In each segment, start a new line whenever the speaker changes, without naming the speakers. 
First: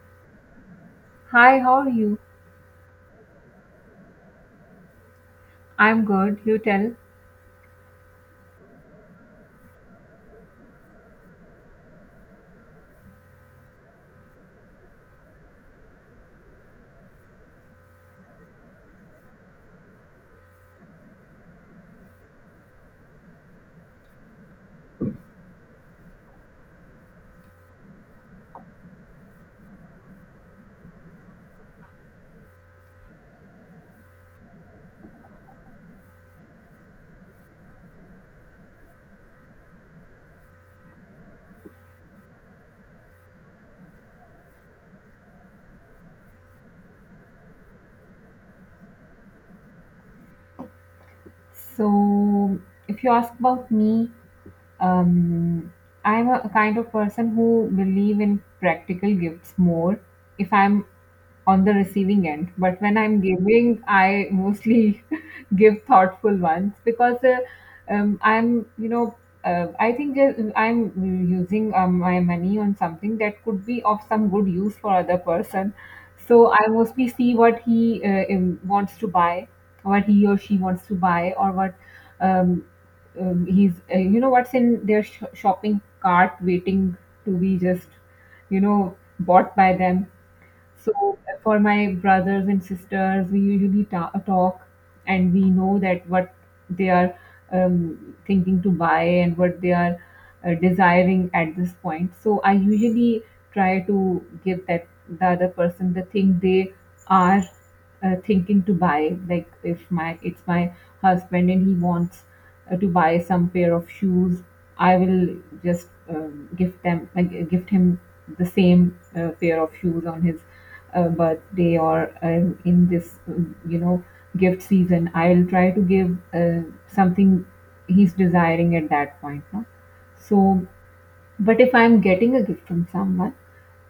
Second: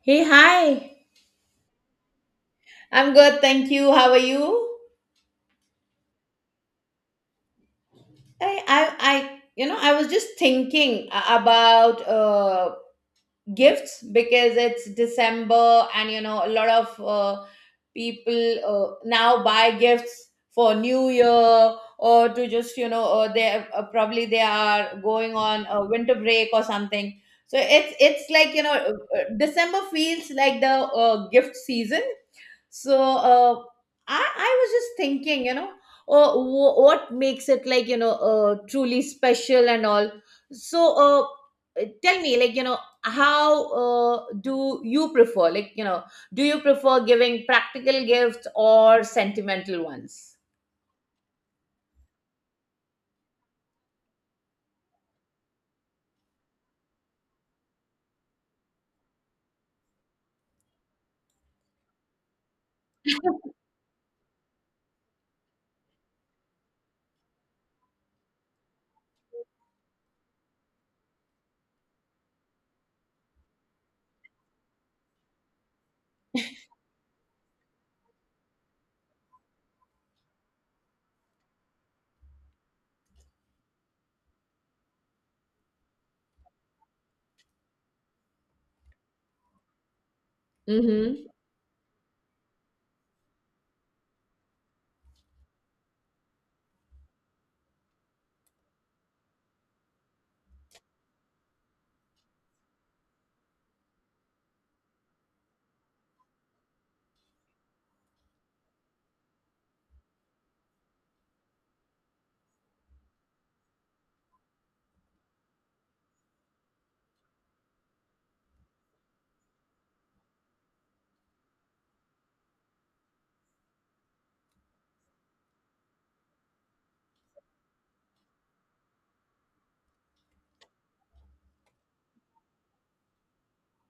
Hey, hi.
Hi, how are you?
I'm good, thank you. How are you?
I'm good. You tell.
I you know, I was just thinking about gifts because it's December and you know, a lot of people now buy gifts for New Year or to just you know, or they probably they are going on a winter break or something. So it's like you know, December feels like the gift season. So I was just thinking, you know, what makes it like, you know, truly special and all. So tell me, like, you know, how do you prefer? Like, you know, do you prefer giving practical gifts or sentimental ones?
So, if you ask about me, um, I'm a kind of person who believe in practical gifts more if I'm on the receiving end. But when I'm giving, I mostly give thoughtful ones because um, I'm, you know, I think that I'm using my money on something that could be of some good use for other person. So I mostly see what he wants to buy, what he or she wants to buy, or what um, he's you know what's in their shopping cart waiting to be just bought by them, so for my brothers and sisters we usually talk, and we know that what they are thinking to buy and what they are desiring at this point, so I usually try to give that, the other person, the thing they are thinking to buy. Like, if my it's my husband and he wants to buy some pair of shoes, I will just gift him the same pair of shoes on his birthday or in this, gift season. I will try to give something he's desiring at that point. No? So, but if I'm getting a gift from someone,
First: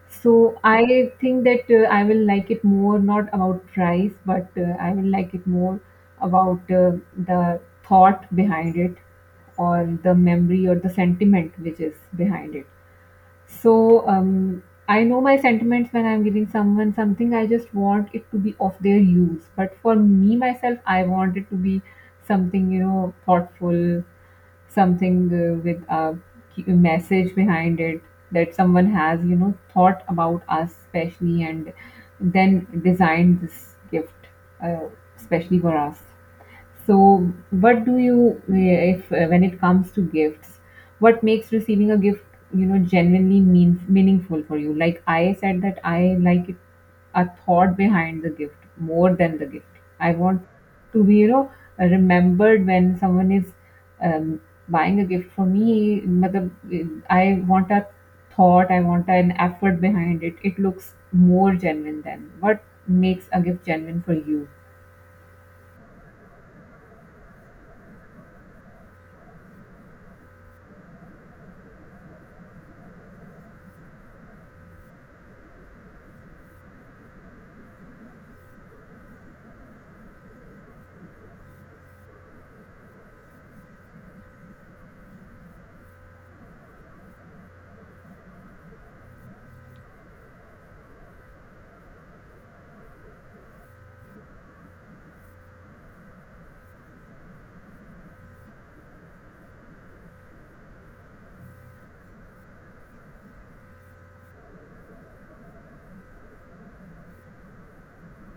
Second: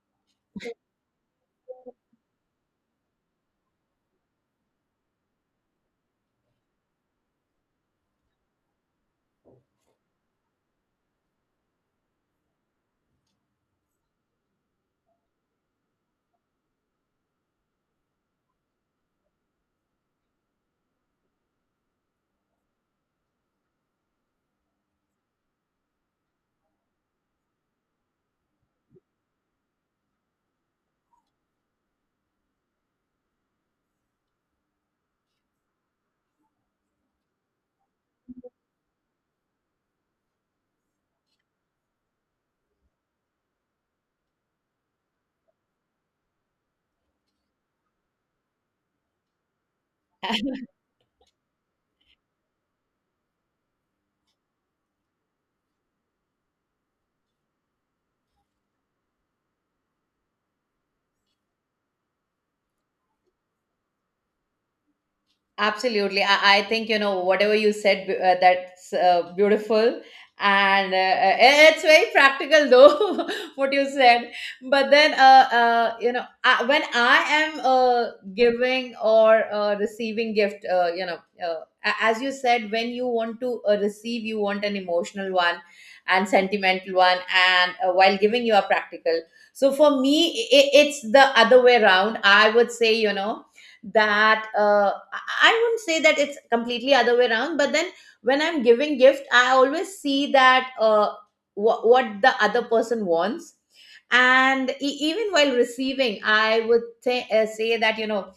so I think that I will like it more, not about price, but I will like it more about the thought behind it, or the memory, or the sentiment which is behind it. So I know my sentiments when I'm giving someone something. I just want it to be of their use. But for me myself, I want it to be something, thoughtful, something with a a message behind it, that someone has thought about us specially and then designed this gift uh, especially for us. So, what do you, eh, if eh, when it comes to gifts, what makes receiving a gift, genuinely meaningful for you? Like I said, that I like it, a thought behind the gift more than the gift. I want to be, remembered when someone is um, buying a gift for me. Matlab, I want a thought, I want an effort behind it. It looks more genuine than what makes a gift genuine for you.
Absolutely. I think, you know, whatever you said, that's beautiful. And it's very practical, though, what you said. But then, you know, I, when I am giving or receiving gift, you know, as you said, when you want to receive, you want an emotional one and sentimental one. And while giving, you are practical. So for me, it's the other way around. I would say, you know, that I wouldn't say that it's completely other way around, but then when I'm giving gift I always see that what the other person wants, and even while receiving I would say say that you know,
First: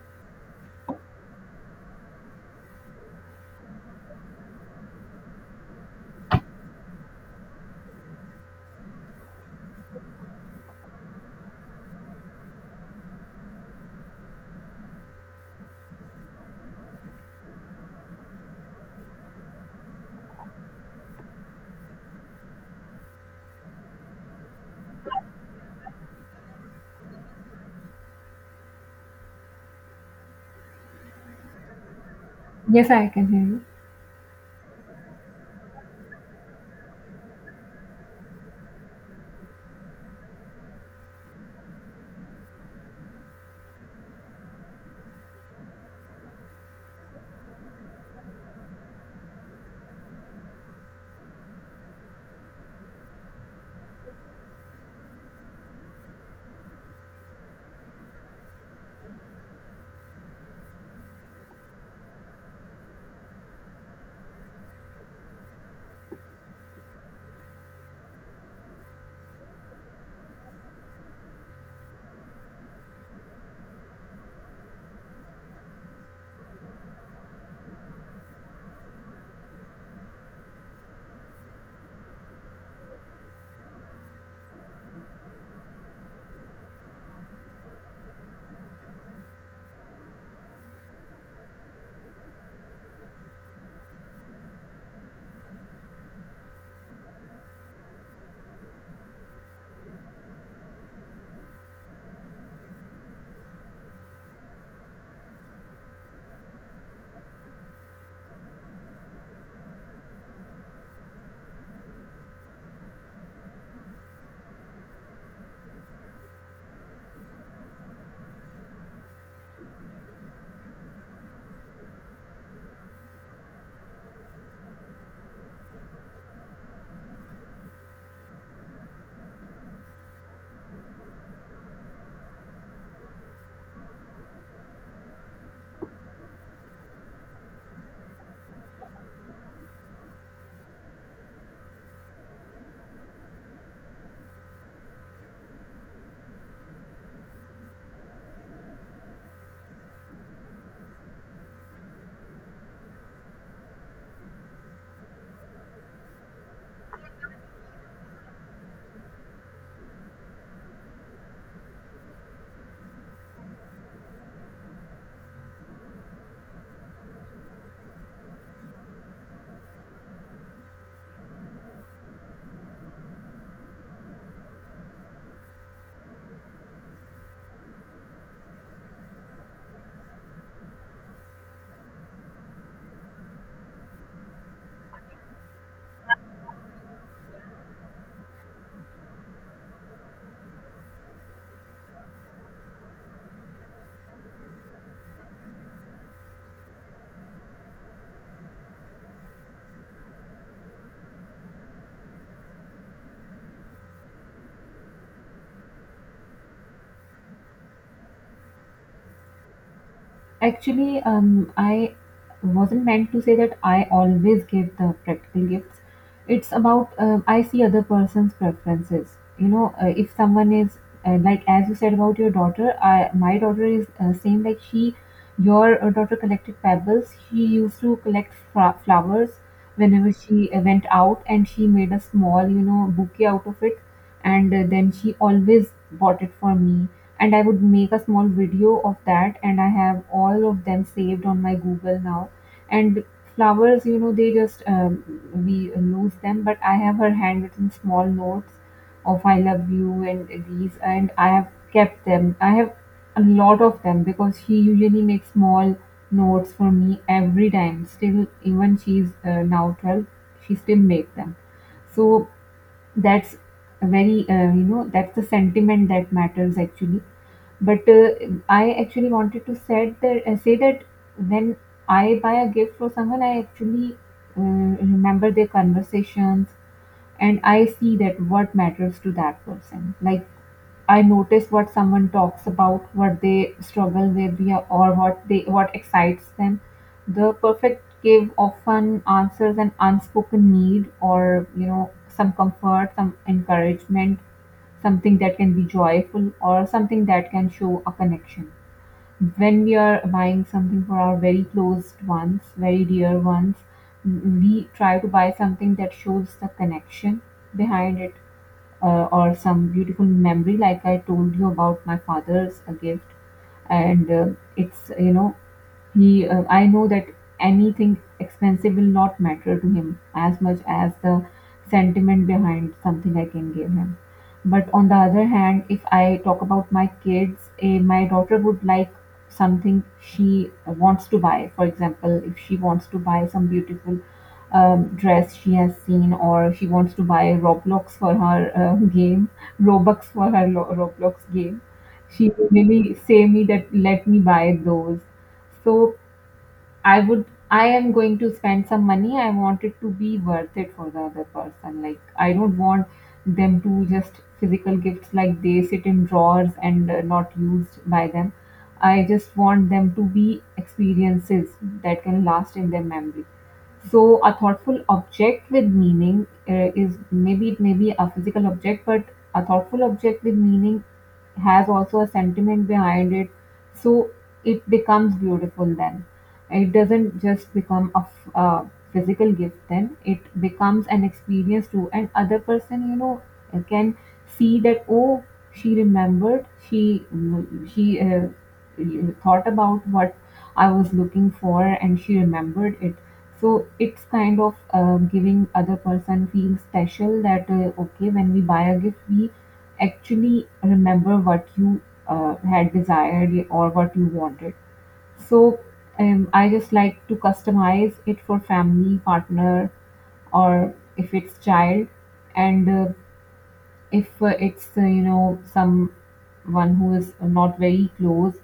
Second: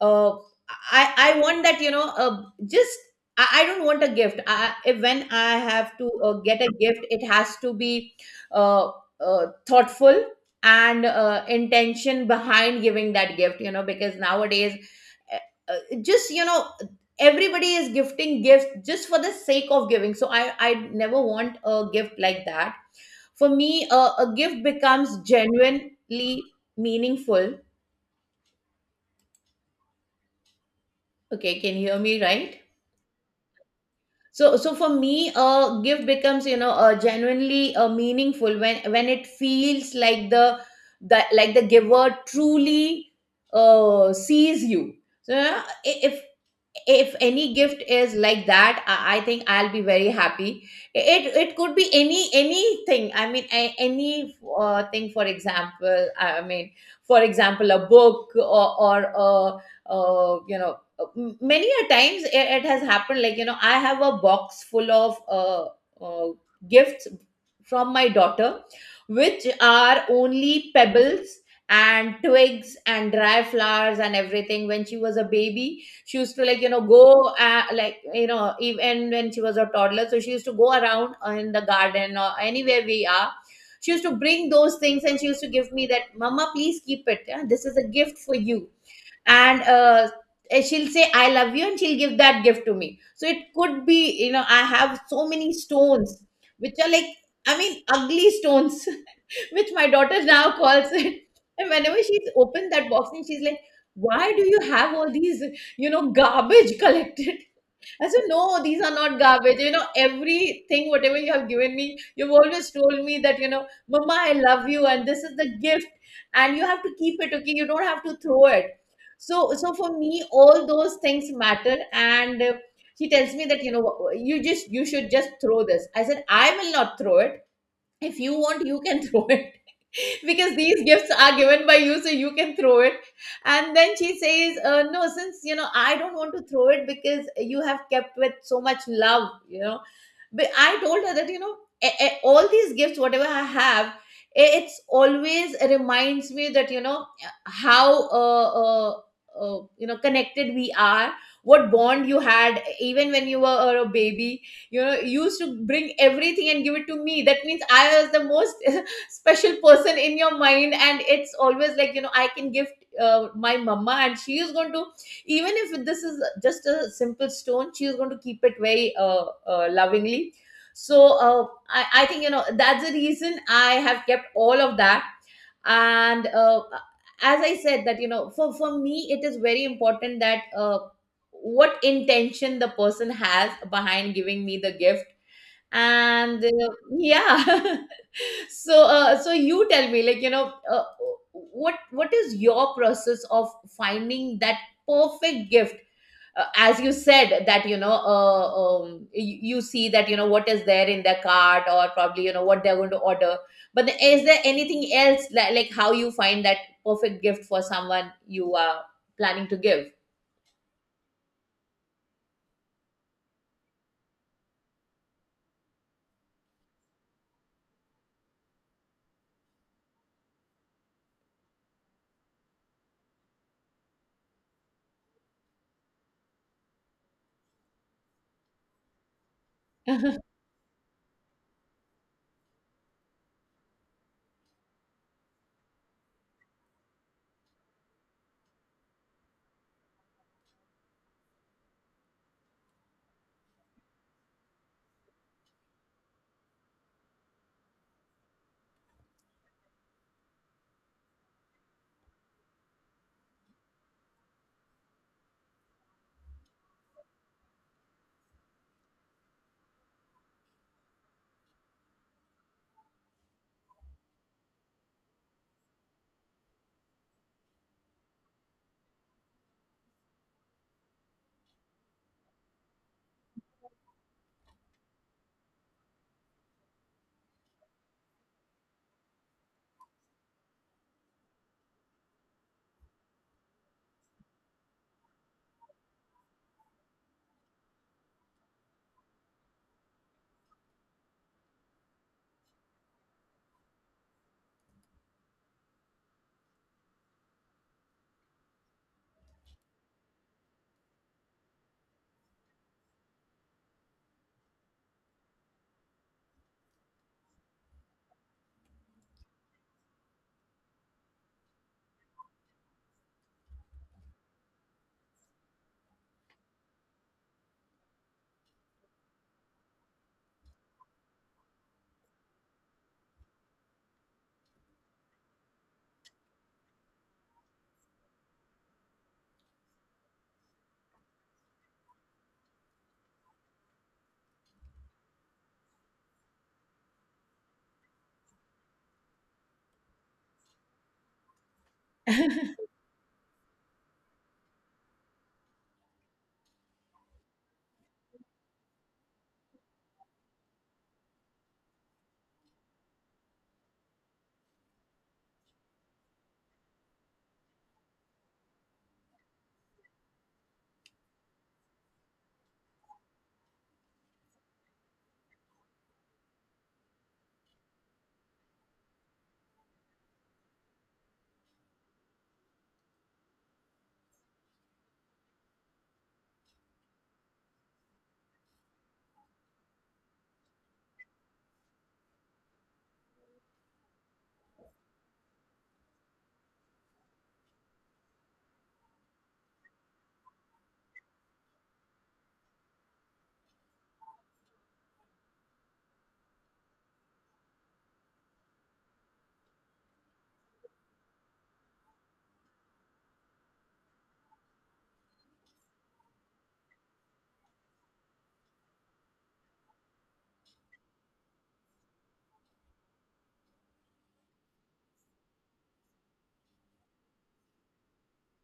uh, I want that you know just I don't want a gift, I, if when I have to get a gift it has to be uh, thoughtful and intention behind giving that gift, you know, because nowadays uh, just you know everybody is gifting gifts just for the sake of giving, so I never want a gift like that. For me a gift becomes genuinely meaningful. Okay, can you hear me right?
Yes, I can hear you.
So for me a gift becomes, you know, genuinely meaningful when it feels like the like the giver truly sees you. So yeah, i- if if any gift is like that, I think I'll be very happy. It could be anything, I mean any thing, for example. I mean for example a book or you know, many a times it has happened, like, you know, I have a box full of uh, gifts from my daughter, which are only pebbles and twigs and dry flowers and everything. When she was a baby she used to, like, you know, go like you know, even when she was a toddler, so she used to go around in the garden or anywhere we are, she used to bring those things and she used to give me that, Mama, please keep it, yeah? This is a gift for you. And and she'll say, I love you, and she'll give that gift to me. So it could be, you know, I have so many stones which are like, I mean, ugly stones which my daughter now calls it. And whenever she's opened that box and she's like, why do you have all these, you know, garbage collected? I said, no, these are not garbage. You know, everything, whatever you have given me, you've always told me that, you know, Mama, I love you and this is the gift and you have to keep it, okay? You don't have to throw it. So, so for me, all those things matter. And she tells me that, you know, you just, you should just throw this. I said, I will not throw it. If you want, you can throw it because these gifts are given by you so you can throw it. And then she says no, since, you know, I don't want to throw it because you have kept with so much love, you know. But I told her that, you know, all these gifts, whatever I have, it's always reminds me that, you know, how you know, connected we are, what bond you had even when you were a baby. You know, you used to bring everything and give it to me, that means I was the most special person in your mind, and it's always like, you know, I can gift my mama and she is going to, even if this is just a simple stone, she is going to keep it very lovingly. So I think, you know, that's the reason I have kept all of that. And as I said that, you know, for me it is very important that what intention the person has behind giving me the gift. And yeah. So so you tell me, like, you know, what what is your process of finding that perfect gift. As you said that, you know, you see that you know what is there in their cart or probably you know what they're going to order. But is there anything else, like how you find that perfect gift for someone you are planning to give?
Actually, I wasn't meant to say that I always give the practical gifts. It's about I see other person's preferences. You know, if someone is like as you said about your daughter, I my daughter is same like she. Your daughter collected pebbles. She used to collect flowers whenever she went out, and she made a small, bouquet out of it, and then she always bought it for me. And I would make a small video of that, and I have all of them saved on my Google now. And flowers, you know they just we lose them, but I have her handwritten small notes of "I love you" and these, and I have kept them. I have a lot of them because she usually makes small notes for me every time. Still, even she's now 12, she still makes them. So, that's a very you know that's the sentiment that matters, actually. But I actually wanted to said that say that, when I buy a gift for someone, I actually uh, remember their conversations, and I see that what matters to that person. Like, I notice what someone talks about, what they struggle with, yeah, or what excites them. The perfect give often answers an unspoken need, or, some comfort, some encouragement, something that can be joyful, or something that can show a connection. When we are buying something for our very close ones, very dear ones, we try to buy something that shows the connection behind it, or some beautiful memory, like I told you about my father's gift. And it's, you know, he, I know that anything expensive will not matter to him as much as the sentiment behind something I can give him. But on the other hand, if I talk about my kids, my daughter would like something she wants to buy. For example, if she wants to buy some beautiful dress she has seen, or she wants to buy Roblox for her game, Robux for her Roblox game, she would really say me that let me buy those. So I am going to spend some money. I want it to be worth it for the other person. Like, I don't want them to just physical gifts, like they sit in drawers and not used by them. I just want them to be experiences that can last in their memory. So, a thoughtful object with meaning is, maybe it may be a physical object, but a thoughtful object with meaning has also a sentiment behind it, so it becomes beautiful. Then it doesn't just become a physical gift. Then it becomes an experience too, and other person, can see that, oh, she remembered, she thought about what I was looking for, and she remembered it. So, it's kind of giving other person feel special that, okay, when we buy a gift, we actually remember what you had desired, or what you wanted. So I just like to customize it for family, partner, or if it's child. And if it's someone who is not very close,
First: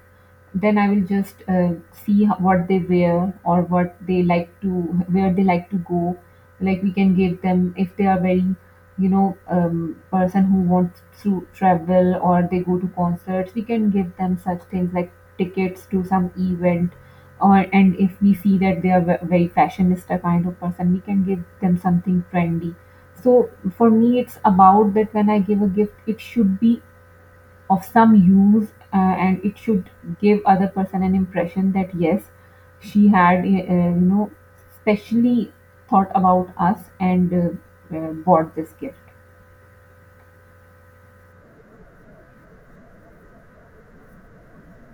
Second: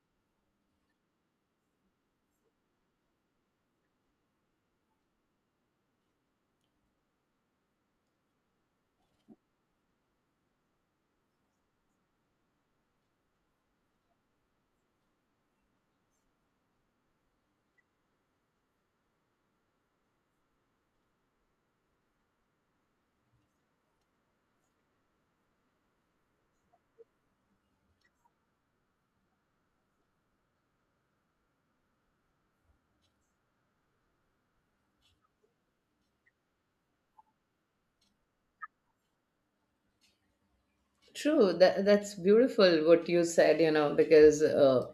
then I will just see what they wear, or what they like to where they like to go. Like, we can give them, if they are very person who wants to travel, or they go to concerts, we can give them such things like tickets to some event. Or and if we see that they are very fashionista kind of person, we can give them something trendy. So, for me, it's about that when I give a gift, it should be of some use, and it should give other person an impression that yes, she had specially thought about us and bought this gift.
True, that that's beautiful what you said, you know, because uh,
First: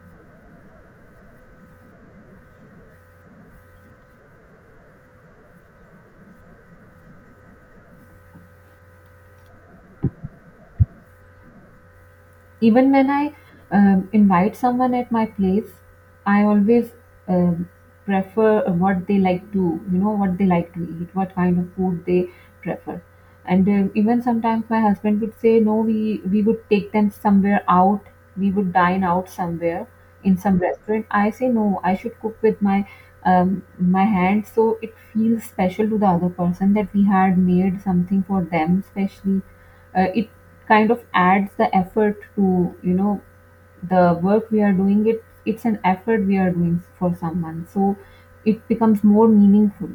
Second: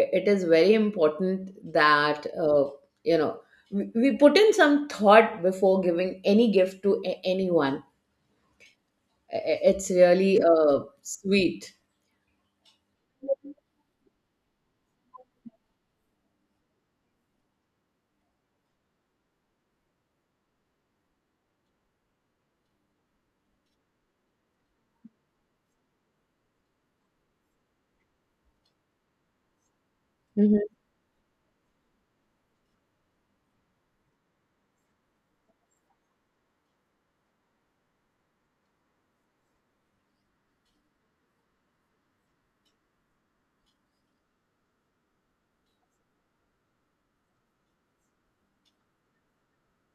i- it is very important that you know, we put in some thought before giving any gift to anyone. It's really sweet.
Even when I invite someone at my place, I always um, prefer what they like to, what they like to eat, what kind of food they prefer. And even sometimes my husband would say, no, we would take them somewhere out, we would dine out somewhere in some
Hmm.
restaurant. I say, no, I should cook with my hand, so it feels special to the other person that we had made something for them, specially. It kind of adds the effort to, the work we are doing. It's an effort we are doing for someone, so it becomes more meaningful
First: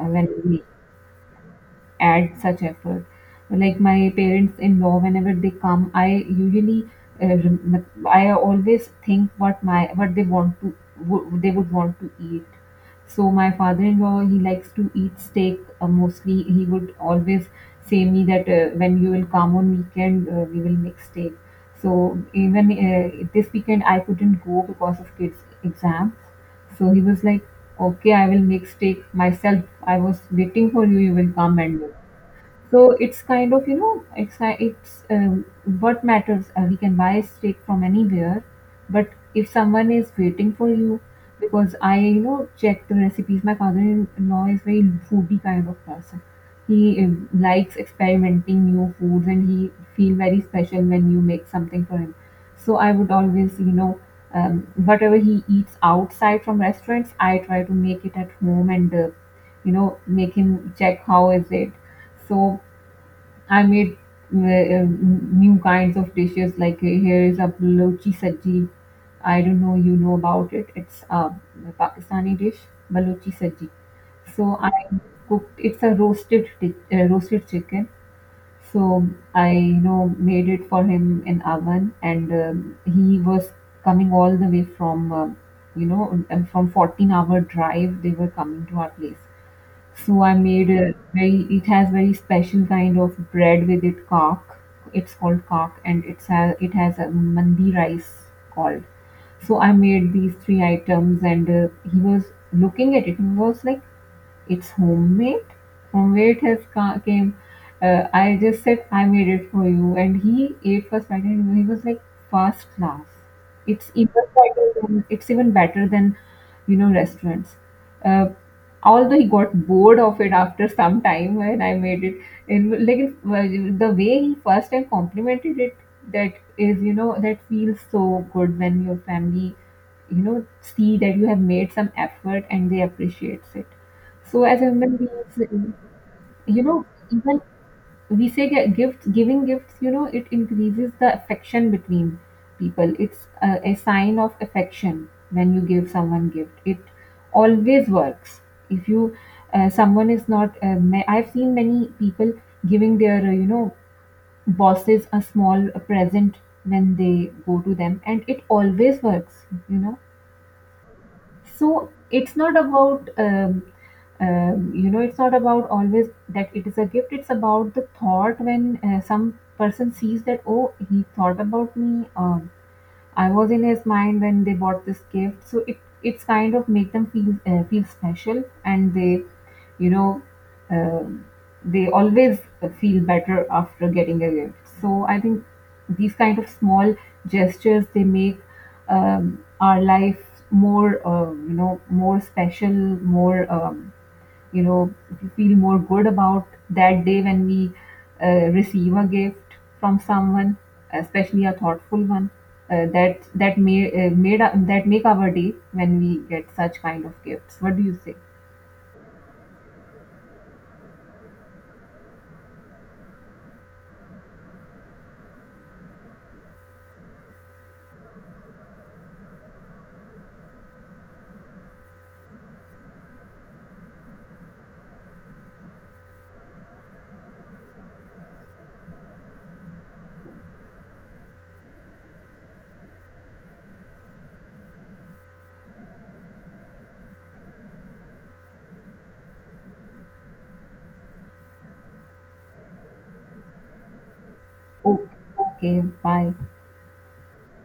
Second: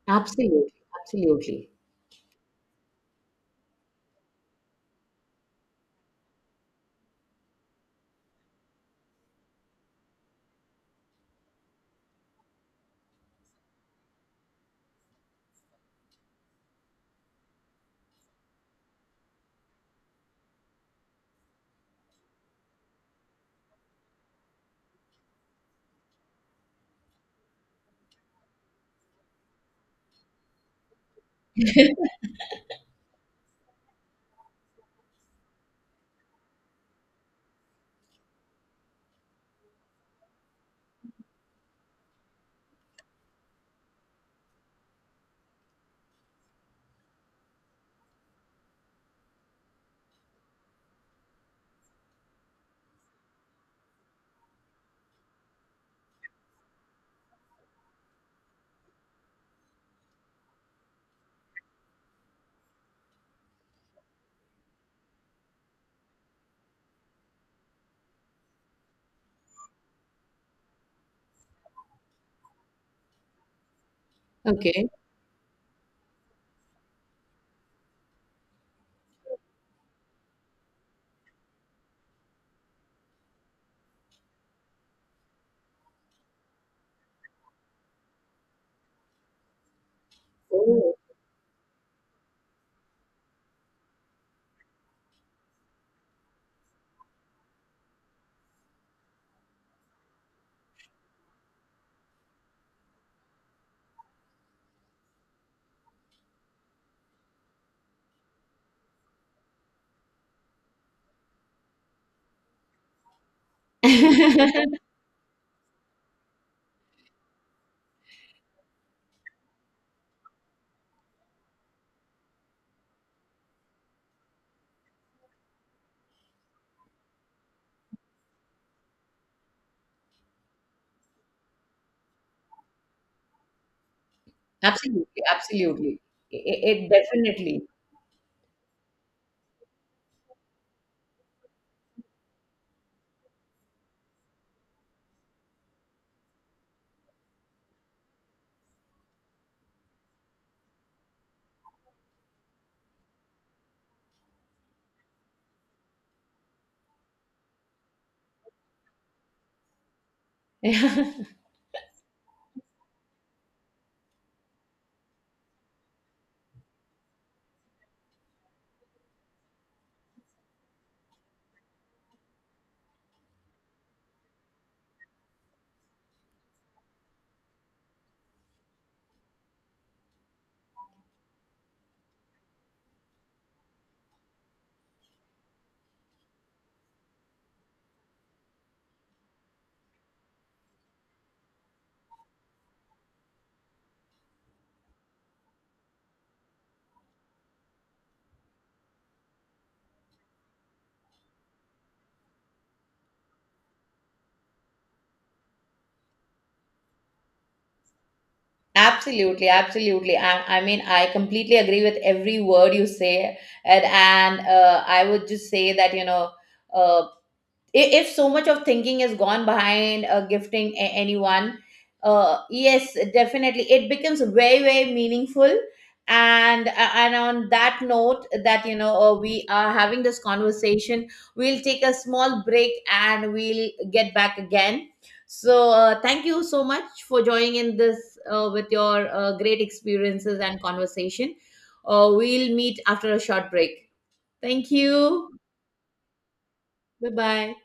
when we
Absolutely, absolutely.
add such effort. Like, my parents in law, whenever they come, I always think what my what they want to, they would want to eat. So my father-in-law, he likes to eat steak, mostly. He would always say me that, when you will come on weekend, we will make steak. So even this weekend I couldn't go because of kids' exams. So he was like, okay, I will make steak myself. I was waiting for you. You will come and do. So it's kind of, you know, it's ki- it's what matters. We can buy a steak from anywhere, but if someone is waiting for you, because I, check the recipes. My father-in-law is very foodie kind of person. He likes experimenting new foods, and he feel very special when you make something for him. So I would always, whatever he eats outside from restaurants, I try to make it at home and make him check how is it. So I made new kinds of dishes. Like, here is a Balochi saji. I don't know you know about it. It's a Pakistani dish, Balochi saji. So I
Okay.
cooked. It's a roasted chicken. So I, made it for him in oven, and he was coming all the way from 14-hour drive. They were coming to our place. So I made a
Oh.
very, it has very special kind of bread with it, kak. It's called kak, and it has a mandi rice called. So I made these three items, and he was looking at it. He was like, it's homemade. Homemade has came. I just said I made it for you, and he ate first bite, and he was like, first class. It's even better than, restaurants. Uh, Although he got bored of it after some time when I made it, and, like, well, the way he first time complimented it, that is, that feels so good when your family, see that you have made some effort and they appreciates it. So, as a human
Absolutely,
beings,
absolutely.
you know,
It
even
definitely.
we say that giving gifts, it increases the affection between people. It's a sign of affection when you give someone gift. It always works. If you, someone is not, I've seen many people giving their, bosses a small present when they go to them, and it always works. You know, so it's not about always that it is a gift. It's about the thought when, some person sees that, oh, he thought about me. I was in his mind when they bought this gift. So it's kind of make them feel feel special, and you know, um they always feel better after getting a gift. So I think these kind of small gestures they make our life more, more special, more. You know we feel more good about that day when we receive a gift from someone, especially a thoughtful one, that that make our day when we get such kind of gifts. What do you say?
Absolutely, absolutely. I mean, I completely agree with every word you say, and I would just say that, you know, uh, if so much of thinking is gone behind gifting anyone, yes, definitely it becomes very, very meaningful. And and on that note that, you know, we are having this conversation, we'll take a small break and we'll get back again. So thank you so much for joining in this with your great experiences and conversation. We'll meet after a short break. Thank
Oh,
you.
okay, bye.
Bye bye.